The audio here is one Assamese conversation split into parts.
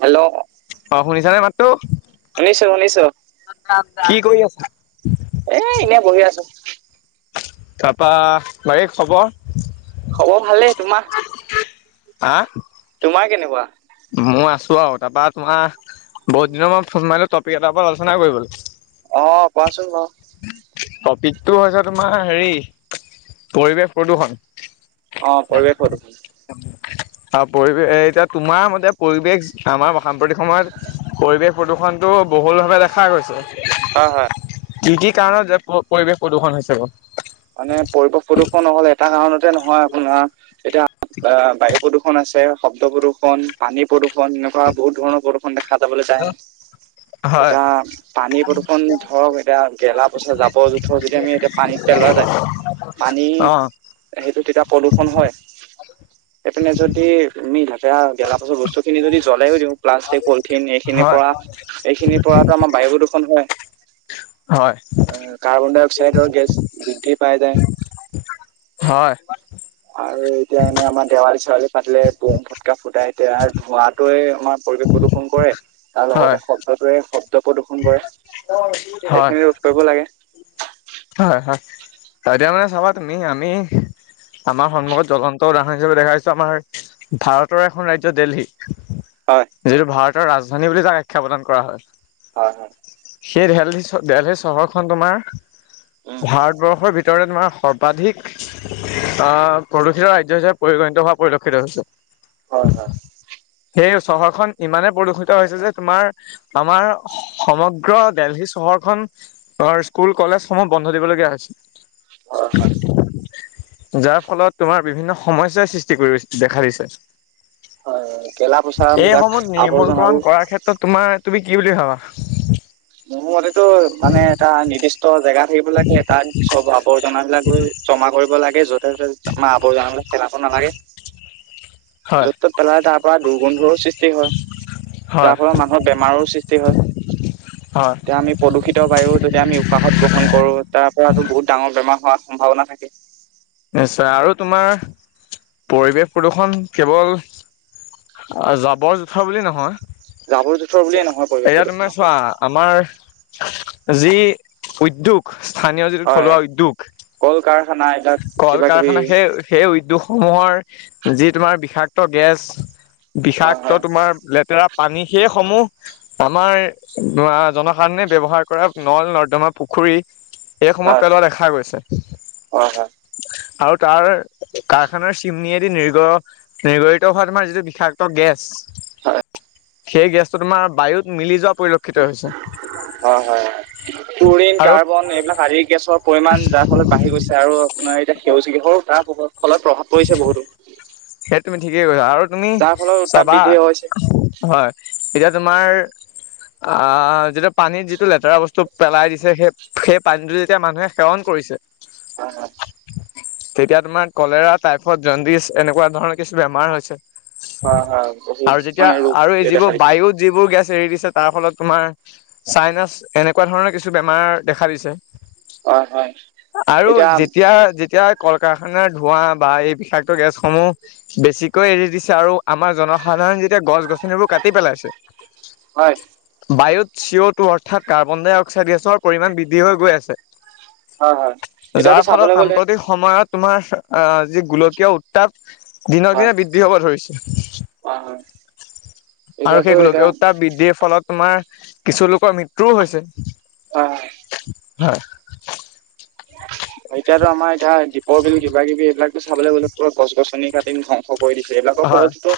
হেল্ল' অ শুনিছানে মাততো শুনিছো শুনিছো কি কৰি আছা? এ এনেই বহি আছো তাৰপা বাৰ খবৰ হ'ব ভালেই তোমাৰ হ তোমাৰ কেনেকুৱা মই আছো আৰু তাৰপা তোমাৰ বহুত দিনৰ মই ফোন মাৰিলো টপিক এটাৰ ওপৰত আলোচনা কৰিবলৈ আহ কোৱাচোন ব টপিকটো হৈছে তোমাৰ হেৰি পৰিৱেশ প্ৰদূৰষণ অ পৰিৱেশ হয়টো অ পৰিৱেশ এতিয়া তোমাৰ মতে পৰিৱেশ আমাৰ সাম্প্ৰতিক সময়ত পৰিৱেশ প্ৰদূষণটো বহুলভাৱে দেখা গৈছে হয় হয় য কি কাৰণত যে পৰিৱেশ প্ৰদূষণ হৈছে ব মানে পৰিবেশ প্ৰদূষণ নহল এটা কাৰণতে নহয় আপোনাৰ এতিয়া অ বায়ু প্ৰদূষণ আছে শব্দ প্ৰদূষণ পানী প্ৰদূষণ এনেকুৱা বহুত ধৰণৰ প্ৰদূষণ ফ দে খাতাবলৈ যায় হয় এতিয়া পানী প্ৰদূৰ্ষণ ধৰক এতিয়া গেলা পছা জাবৰ জোথৰ যদি আমি এতিয়া পানীত পেলোৱা যায় পানী অ সেইটো তেতিয়া প্ৰদূষণ হয় সেইপিনে যদি আমি ঢাকেৰা গেলা পাছত বস্তু খিনি যদি জ্বলোইও দিওঁ প্লাষ্টিক পলিথিন এইখিনিৰ হয় পৰা এইখিনিৰ পৰাতো আমাৰ বায়ু প্ৰদূষণ হয় হয় কাৰ্বন ডাই অক্সাইডৰ গেছ বৃদ্ধি পাই যায় হয় আৰু এতিয়া মানে আমাৰ দেৱালী চেৱালি পাতিলে বৌম ফুটকা ফুটাই এতিয়া ধোঁৱাতোৱে আমাৰ পৰিৱেশ ফু শং কৰেড় তাৰ হয় লগতে শব্দটোৱে শব্দ প্ৰদূ্ষন কৰে হয় এইখিনি ইউজ কৰিব লাগে হয় হয় এতিয়া মানে চাবা ত নি আম আমাৰ সন্মুখত জ্বলন্ত উদাহৰণ হিচাপে দেখাাইছো আমাৰ ভাৰতৰ এখন ৰাজ্য দেল্হী হয়, যিেতটো ভাৰতৰ ৰাজধানী বুলি তাক আখ্যা প্ৰদান কৰা হয় হয় হয় সেই দি চহৰখনন তোমাৰ উম, ভাৰতবৰ্ষৰ ভিত ভোমাৰ সৰ্বাধিক আহ প্ৰদূষিত ৰাজ্য হিচাপে পৰিগণিত হোৱা পৰিলক্ষিত হৈছে হয় হয় সেই চহৰখন ইমানে প্ৰদূষিত হৈছে যে তোমাৰ আমাৰ সমগ্ৰ দেলহি চহৰ অ স্কুল কলেজসমূহ বন্ধ দিবলগীয়া হৈছিল অ হয় যাৰ ফলত তোমাৰ বিভিন্ন সমস্যয়াৰ সৃষ্টি কৰি দেখা দিছে হয়। গেলা-পচাবিলাক এইসমূহ আৱৰ্জনাবোৰ নিৰ্মূলকৰণ কৰাৰ ক্ষেত্ৰত তোমাৰ তুমি কি বুলি ভাবা। মোৰ মতেটো মানে এটা নিৰ্দিষ্ট জেগা থাকিব লাগে এটা সভাৱৰ। জনাবলাক গৈ জমা কৰিব লাগে য'তে ততে মাহ আব জনাবিলাক পেলাব নালাগে। হয় য'ত ত'ত পেলাই তাৰ পৰাৰা দুৰ্গন্ধত হয় হয়। যাৰ ফলত মানুহৰ বেমাৰো সৃষ্টি হয়। হয় এতিয়া আমি প্ৰদূষিত বায়ু যদি আমি উশাহত গ্ৰহণ কৰো তাৰ ৰাতো বহুত ডাঙৰ বেমাৰ হোৱাৰ সম্ভাৱনা থাকে। নিশ্চয় আৰু তোমাৰ পৰিৱেশ প্ৰদূৰ্ষন কেৱল জাবৰ জোথা বুলি জাবৰ জোথৰ বুলিয়ে নহয়। নহয় পৰিৱেশ এয়া প্ৰদূষণ তুমে অকল চোৱা আমাৰ যি উদ্যোগ স্থানীয় যিটো হয় থলুৱা উদ্যোগ। কল কাৰখানা এইবিলাক কল কিবা কিবি কাৰখানা সেই সেই উদ্যোগ সমূহৰ যি তোমাৰ বিষাক্ত গেছ হয় বিষাক্ত হয় তোমাৰ লেতেৰা পানী সেই সমূহ আমাৰ জনসাধাৰণে ব্যৱ্হাৰ কৰা নল নৰ্দমা পুখুৰ। পু খুৰী এইসময়ত পেলোৱা দেখা গৈছে। হয় হয়। আৰু তাৰ কাৰখানাৰ চিমনিয়েদি নিৰ্গ নিৰ্গৰিত হোৱা তোমাৰ যিটো বিষাক্ত গেছ। হয়। সেই গেছটো তোমাৰ বায়ুত মিলি যোৱা পৰিলক্ষিত হৈছে। হয় হয় হয়। ক্লোৰিন আৰু কাৰ্বন এইবিলাক শাৰীৰিক গেছৰ পৰিমাণ যাৰ ফলত বাঢ়ি গৈছে আৰু। আপমাৰ এতিয়া সেউজীয়া কিহৰ তাৰ ফলত প্ৰভাৱ পৰিছে বহুতো। সেই তুমি ঠিকেই কৈছা আৰু তুমি যাৰ ফলত উত্তাপ চাবা বৃদ্ধি হৈছে। হয় এতিয়া। তোমাৰ। অ যতিয়া পানীত যিটো লেতেৰা বস্তু পেলাই দিছে সেই সেই পানীতটো যেতিয়া মানুহে সেৱন কৰি। কৰিছে। অ। তেতিয়া তোমাৰ কলেৰা টাইফড জণ্ডিছ এনেকুৱা ধৰণৰ কিছু বেমাৰ হৈছে। হয় হয় বহুত আৰু যেতিয়া মানে ৰোগ আৰু এই দেখা যিবোৰ দিছে বায়ুত যিবোৰ গেছ এৰি দিছে। তাৰ ফলত তোমাৰ চাইনাছ এনেকুৱা ধৰণৰ কিছু বেমাৰ দেখা দিছে। হয় হয়। আৰু এতিয়া যেতিয়া যেতিয়া। কল কাৰখানাৰ ধোঁৱা বা এই বিষাক্ত গেছসমূহ বেছিকৈ এৰি দিছে আৰু। আমাৰ জনসাধাৰণ যেতিয়া গছ গছনিবোৰ কাটি পেলাইছে হয় বায়ুত। চিঅ' টো অৰ্থাৎ কাৰ্বন ডাই অক্সাইড গেছৰ পৰিমাণ বৃদ্ধি হৈ গৈ আছে। হয় হয় এতিয়াতো যাৰ চাবলৈ ফলত গ'লে সাম্প্ৰতিক সময়ত। তোমাৰ আহ যি গোলকীয় উত্তাপ দিনক হয় দিনে বৃদ্ধি হব ধৰিছে। হয় হয় আৰু এতিয়াতো সেই এতিয়া গোলকীয়তটাপ বৃদ্ধিৰ ফলত তোমাৰ কিছু লোকৰ মৃত্যুও হৈছে। অ। [unintelligible] এতিয়াতো আমাৰ এতিয়া দীপৰ বিল কিবা দিন ধ্বংস কৰি দিছে এইবিলাকৰ হয় ফলতোতো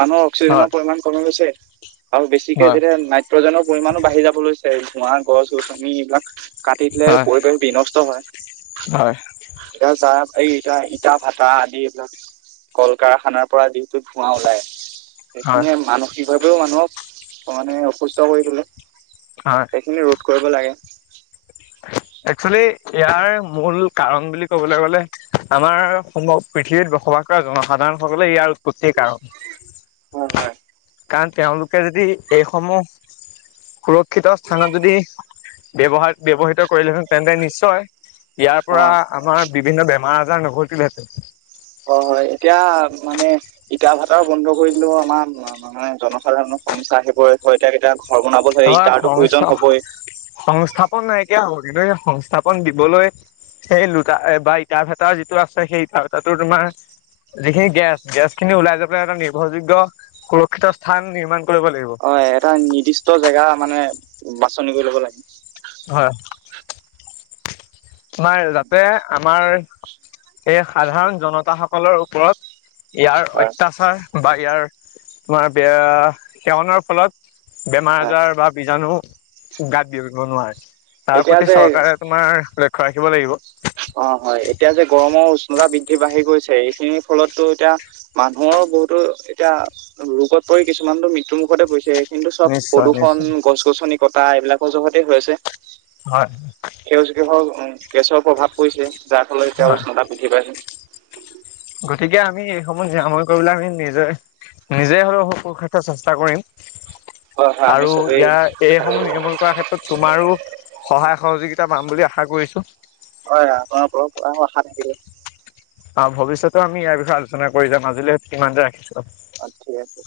মানুহৰ অক্সিজেনৰ হয় পৰিমাণ কমি গৈছে। আৰু বেছিকে হয় যেতিয়া নাইট্ৰজেনৰ পৰিমাণো বাঢ়ি যাব লৈছে। ঘোৱা গছ গছ আনি এইবিলাক কাটি দিলে হয় পৰিৱেশ বিনষ্ট। হয় হয় সেইকাৰণ চাহ। এই ইতা ইটা ভাটা আদি এইবিলাক কল কাৰখানাৰ পৰা যিহেতু ধোঁৱা ওলাই। হয় সেইখিনিয়ে মানসিকভাৱেও মানুহক মানে অসুস্থ কৰি তোলে। হয় সেইখিনি ৰোধ কৰিব লাগে। একচেলি ইয়াৰ মূল কাৰণ বুলি ক'বলৈ গ'লে আমাৰ পৃথিৱীত। বসবাস কৰা জনসাধাৰণসকলে ইয়াৰ উৎপত্তিৰ কাৰণ হয় হয় কাৰণ। তেওঁলোকে যদি এইসমূহ। সুৰক্ষিত স্থানত যদি ব্যৱহাৰ। কৰিলেন তেন্তে নিশ্চয় ইয়াৰ পৰা অ আমাৰ বিভিন্ন বেমাৰ আজাৰ নঘটিলহেতেন। হয় হয় এতিয়া মানে ইটা ভাটাৰ বন্ধ কৰি দিলো আমাৰ মানে জনসাধাৰণৰ। সমস্যা আহিব হয় এতিয়া কেতিয়া। অ সংস্থ সংস্থাপন নাইকিয়া হ'ব কিন্তুয়। সংস্থাপন দিবলৈ। সেই লোটা বা ইটা ভেটা যিটো আছে সেই ইটা ভেটাটো তোমাৰ। যিখিনি গেছ গেছ খিনি ওলাই যাব পেলাই এটা নিৰ্ভৰযোগ্য সুৰক্ষিত স্থান নিৰ্মাণ। কৰিব লাগিব অ এটা নিৰ্দিষ্ট জেগা মানে বাছনি কৰি লব লাগে। হয় আমাৰ যাতে আমাৰ এই সাধাৰণ জনতা সকলৰ ওপৰত। ইয়াৰ হয় অত্যাচাৰ বা ইয়াৰ তোমাৰ বেয়া সেৱনৰ ফলত। বেমাৰ হয় আজাৰ বা বীজাণু গাত বিয়পিব নোৱাৰে। তাৰ এতিয়া প্ৰতি যে চৰকাৰে তোমাৰ লক্ষ্য ৰাখিব লাগিব। অ হয় এতিয়া যে গৰমৰ উষ্ণতা বৃদ্ধি বাঢ়ি গৈছে এইখিনিৰ ফলতো এতিয়া মানুহৰ। অ বহুতো এতিয়া ৰোগত পৰি কিছুমানতো মৃত্যু মুখতে পৰিছে কিন্তু চব নিশ্চয় প্ৰদূষণ নিশ্চয় গছ গছনি কটা এইবিলাকৰ জগতে হৈ আছে। হয় সেউজগৃহৰ গেছৰ প্ৰভাৱ পৰিছে। যাৰ ফালে এতিয়া হয় উষ্ণতা বৃদ্ধি পাইছে। গতিকে আমি এইসমূহ নিৰাময় কৰিবলৈ আমি নিজে নিজে হলেও সু সুৰক্ষাৰ্থ চেষ্টা কৰিম। হয় হয় আমি আৰু চবেই ইয়াৰ আৰু এইসমূহ নিৰ্মূল কৰাৰ ক্ষেত্ৰত তোমাৰো সহায় সহযোগিতা মান বুলি আশা কৰিছো হয় আপোনাৰ ওপ পৰা আশা থাকিলে অ ভৱিষ্যতো আমি ইয়াৰ বিষয়ে আলোচনা কৰি যাম আজিলৈ ইমানতে ৰাখিছো। ঠিক আছে